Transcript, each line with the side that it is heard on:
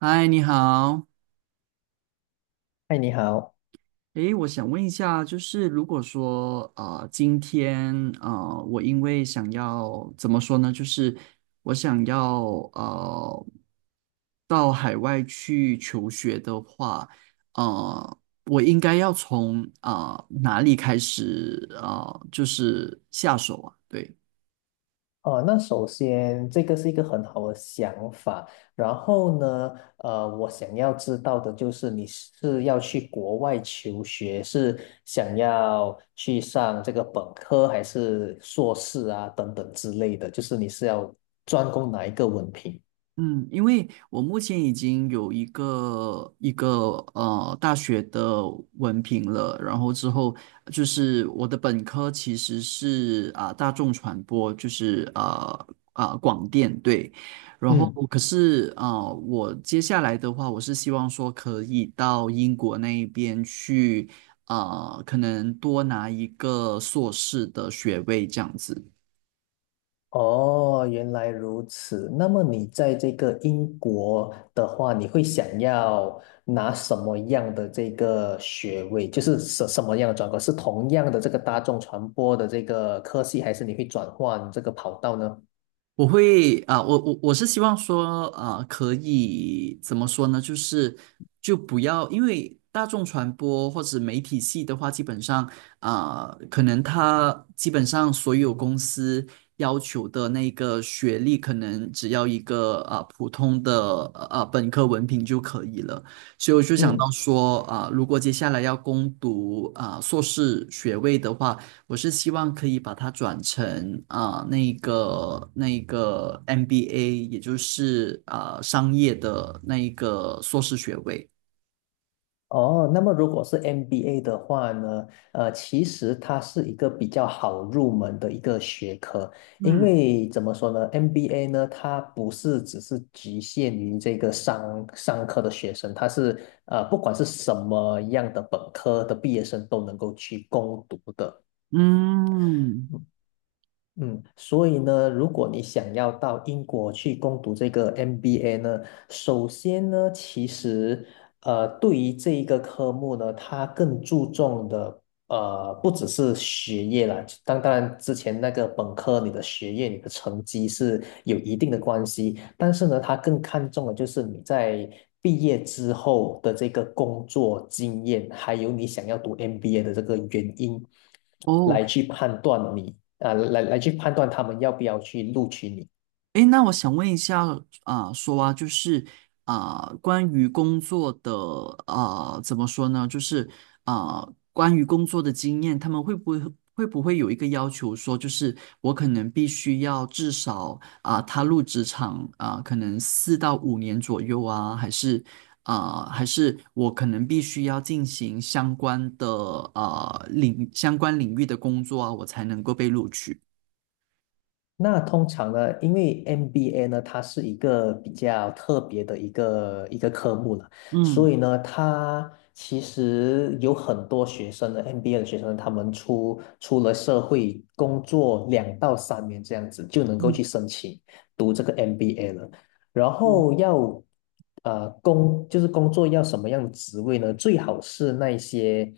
right: 嗨，你好。
left: 嗨，你好。
right: 诶，我想问一下，就是如果说啊，今天啊，我因为想要怎么说呢，就是我想要呃，到海外去求学的话，呃，我应该要从啊哪里开始啊？就是下手啊？对。
left: 哦，那首先这个是一个很好的想法。然后呢，我想要知道的就是你是要去国外求学，是想要去上这个本科还是硕士啊，等等之类的，就是你是要专攻哪一个文凭？
right: 嗯，因为我目前已经有一个大学的文凭了，然后之后就是我的本科其实是啊、大众传播，就是啊、广电对，然后
left: 嗯。
right: 可是啊、我接下来的话，我是希望说可以到英国那一边去啊、可能多拿一个硕士的学位这样子。
left: 哦，原来如此。那么你在这个英国的话，你会想要拿什么样的这个学位？就是什么样的专科？是同样的这个大众传播的这个科系，还是你会转换这个跑道呢？
right: 我会啊、我是希望说啊、可以怎么说呢？就是就不要，因为大众传播或者媒体系的话，基本上啊、可能它基本上所有公司要求的那个学历，可能只要一个啊、普通的啊、本科文凭就可以了。所以我就想到
left: 嗯。
right: 说啊、如果接下来要攻读啊、硕士学位的话，我是希望可以把它转成啊、那个 MBA，也就是啊、商业的那一个硕士学位。
left: 哦，那么如果是 MBA 的话呢，其实它是一个比较好入门的一个学科，因
right: 嗯
left: 为怎么说呢，MBA 呢，它不是只是局限于这个商科的学生，它是不管是什么样的本科的毕业生都能够去攻读的。
right: 嗯，
left: 嗯，所以呢，如果你想要到英国去攻读这个 MBA 呢，首先呢，其实对于这一个科目呢，它更注重的不只是学业啦，当然之前那个本科你的学业、你的成绩是有一定的关系，但是呢，它更看重的就是你在毕业之后的这个工作经验，还有你想要读 MBA 的这个原因。
right: 哦，
left: 来去判断你啊，来去判断他们要不要去录取你。
right: 诶，那我想问一下啊、说啊，就是啊、关于工作的啊、怎么说呢？就是啊、关于工作的经验，他们会不会有一个要求说，就是我可能必须要至少啊、踏入职场啊、可能4到5年左右啊，还是啊、还是我可能必须要进行相关的啊领相关领域的工作啊，我才能够被录取。
left: 那通常呢，因为 MBA 呢，它是一个比较特别的一个科目了，所
right: 嗯
left: 以呢，它其实有很多学生呢，MBA 的学生，他们出了社会工作2到3年这样子，就能够去
right: 嗯
left: 申请读这个 MBA 了。然
right: 嗯
left: 后要呃工就是工作要什么样的职位呢？最好是那些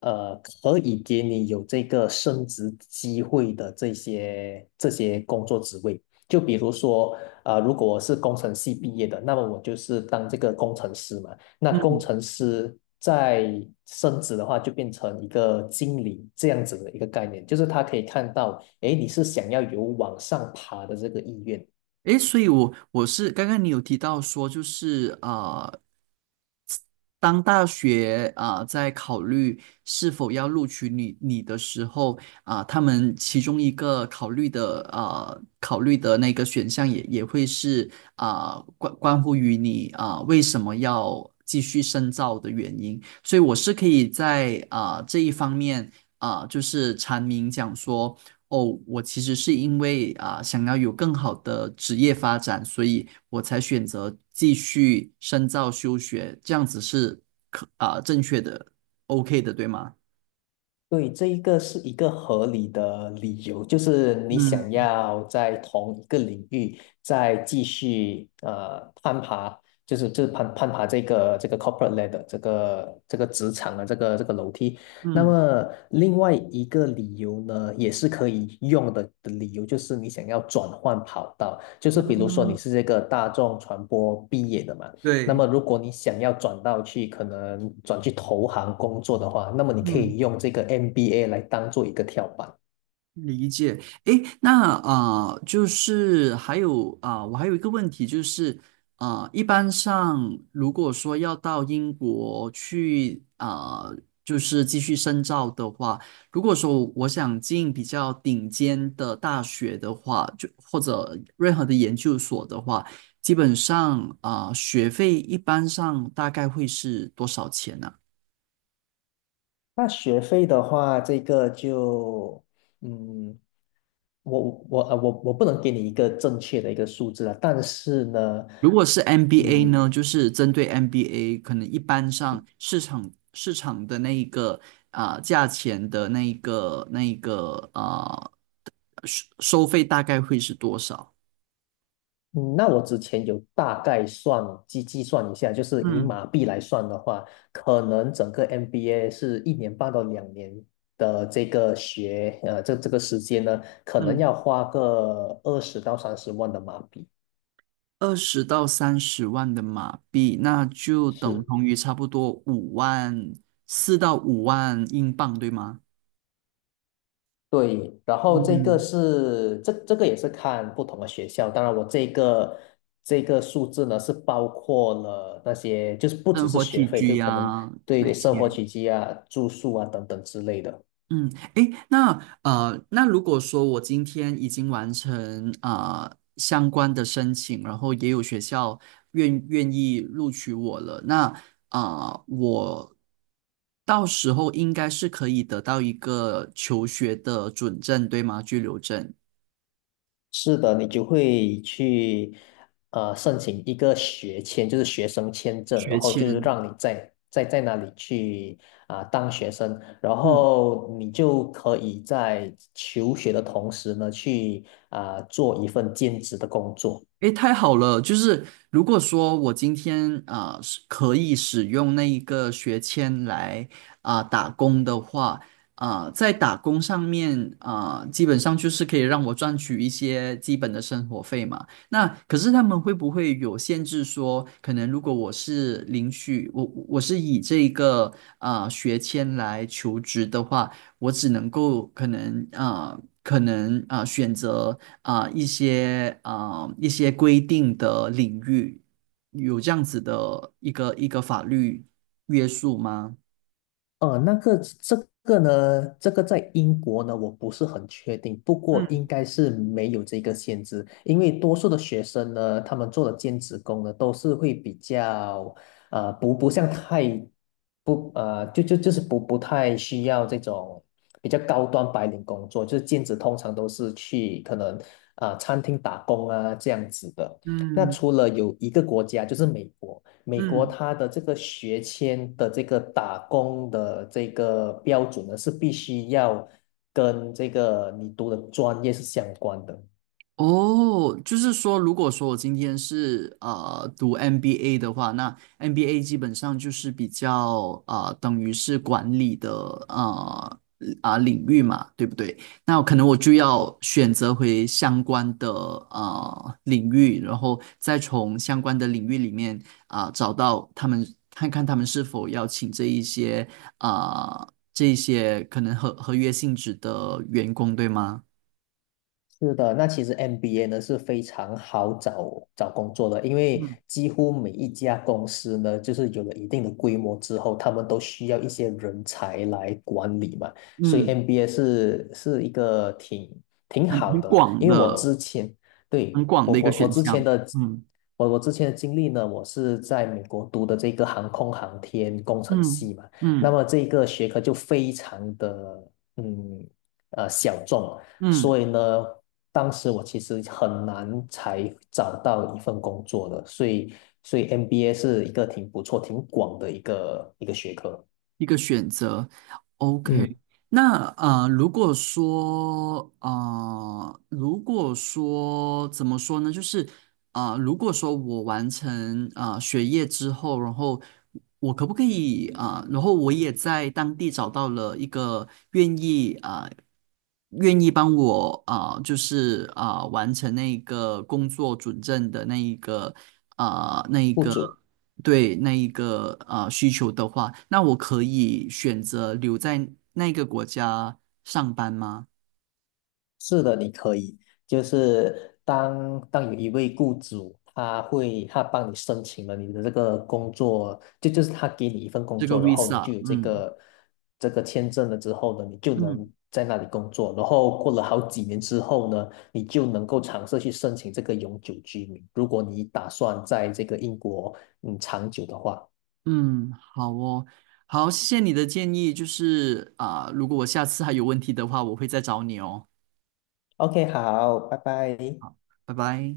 left: 呃可以给你有这个升职机会的这些工作职位。就比如说，如果我是工程系毕业的，那么我就是当这个工程师嘛。那工
right: 嗯。
left: 程师在升职的话，就变成一个经理这样子的一个概念，就是他可以看到，诶，你是想要有往上爬的这个意愿。
right: 诶，所以我是刚刚你有提到说，就是啊，当大学啊、在考虑是否要录取你的时候啊、他们其中一个考虑的啊考虑的那个选项也会是啊、关乎于你啊、为什么要继续深造的原因，所以我是可以在啊、这一方面啊、就是阐明讲说。哦，我其实是因为啊、想要有更好的职业发展，所以我才选择继续深造休学，这样子是可啊、正确的，OK 的，对吗？
left: 对，这一个是一个合理的理由，就是你想
right: 嗯
left: 要在同一个领域再继续攀爬，就是攀爬这个这个 corporate ladder， 这个这个职场的这个这个楼梯。那
right: 嗯
left: 么另外一个理由呢，也是可以用的理由，就是你想要转换跑道，就是比如说你
right: 嗯，
left: 是这个大众传播毕业的嘛。那
right: 对，
left: 么，如果你想要转到去，可能转去投行工作的话，那么你可
right: 嗯。
left: 以用这个 MBA 来当做一个跳板。
right: 理解，诶，那啊、就是还有啊、我还有一个问题就是，啊、一般上如果说要到英国去啊、就是继续深造的话，如果说我想进比较顶尖的大学的话，就或者任何的研究所的话，基本上啊、学费一般上大概会是多少钱呢、
left: 那学费的话，这个就，嗯，我我不能给你一个正确的一个数字啊，但是呢，
right: 如果是 MBA
left: 嗯，
right: 呢，就是针对 MBA，可能一般上市场的那一个啊、价钱的那一个啊、收费大概会是多少？
left: 嗯那我之前有大概计算一下，就是以
right: 嗯
left: 马币来算的话，可能整个 MBA 是1年半到2年的这个这个时间呢，可能
right: 嗯，
left: 要花个20到30万的马币。
right: 20到30万的马币，那就等
left: 是，
right: 同于差不多五万4到5万英镑，对吗？
left: 对。然后这个
right: 嗯，
left: 是这个也是看不同的学校，当然我这个这个数字呢是包括了那些就是不只
right: 生
left: 是
right: 活
left: 学
right: 起
left: 费，
right: 居
left: 就可能
right: 呀、那
left: 对生
right: 些，
left: 活起居啊、住宿啊等等之类的。
right: 嗯，诶，那那如果说我今天已经完成啊、相关的申请，然后也有学校愿意录取我了，那啊、我到时候应该是可以得到一个求学的准证，对吗？居留证、
left: 是的，你就会去申请一个学签，就是学生签证，然
right: 学
left: 后就是
right: 签。
left: 让你在那里去啊、当学生，然
right: 嗯
left: 后你就可以在求学的同时呢，去啊、做一份兼职的工作。
right: 诶，太好了！就是如果说我今天啊、是可以使用那一个学签来啊、打工的话，啊、在打工上面啊、基本上就是可以让我赚取一些基本的生活费嘛。那可是他们会不会有限制说，可能如果我是领取我是以这个啊、学签来求职的话，我只能够可能选择。啊、一些规定的领域，有这样子的一个法律约束吗？
left: 呃，那个这个呢，这个在英国呢，我不是很确定，不过应
right: 嗯
left: 该是没有这个限制，因为多数的学生呢，他们做的兼职工呢，都是会比较，呃，不不像太不呃，就就就是不不太需要这种比较高端白领工作，就是兼职通常都是去可能啊、呃餐厅打工啊这样子的。那
right: 嗯
left: 除了有一个国家就是美国。美国
right: 嗯，
left: 它的这个学签的这个打工的这个标准呢，是必须要跟这个你读的专业是相关的。
right: 哦，就是说，如果说我今天是读 MBA 的话，那 MBA 基本上就是比较等于是管理的呃啊、领域嘛，对不对？那可能我就要选择回相关的领域，然后再从相关的领域里面啊、找到他们，看看他们是否要请这一些啊、这一些可能合约性质的员工，对吗？
left: 是的，那其实 MBA 呢是非常好找工作的，因为
right: 嗯
left: 几乎每一家公司呢，就是有了一定的规模之后，他们都需要一些人才来管理嘛，所以
right: 嗯。
left: MBA 是一个挺
right: 很
left: 好
right: 很
left: 的啦。
right: 广
left: 因为我
right: 的、
left: 之前对
right: 很广
left: 我
right: 的一个
left: 我我
right: 选
left: 之前
right: 项。
left: 的
right: 嗯
left: 我之前的经历呢，我是在美国读的这个航空航天工程
right: 嗯
left: 系嘛，那
right: 嗯
left: 么这个学科就非常的小众。所
right: 嗯，
left: 以呢，当时我其实很难才找到一份工作的，所以MBA 是一个挺不错、挺广的一个学科。
right: 一个选择。
left: 嗯，
right: OK，那如果说怎么说呢？就是如果说我完成学业之后，然后我可不可以啊、然后我也在当地找到了一个愿意啊、愿意帮我啊、就是啊、完成那个工作准证的那一个啊、那一
left: 不
right: 个。
left: 止
right: 对那一个需求的话，那我可以选择留在那个国家上班吗？
left: 是的，你可以，就是当有一位雇主，他会他帮你申请了你的这个工作，就是他给你一份工
right: 这个
left: 作，然后你就
right: visa，
left: 有这
right: 嗯
left: 个这个签证了之后呢，你就
right: 嗯
left: 能在那里工作，然后过了好几年之后呢，你就能够尝试去申请这个永久居民，如果你打算在这个英国嗯长久的话。
right: 嗯，好哦，好，谢谢你的建议，就是啊、如果我下次还有问题的话，我会再找你哦，
left: OK，好，拜拜。
right: 拜拜。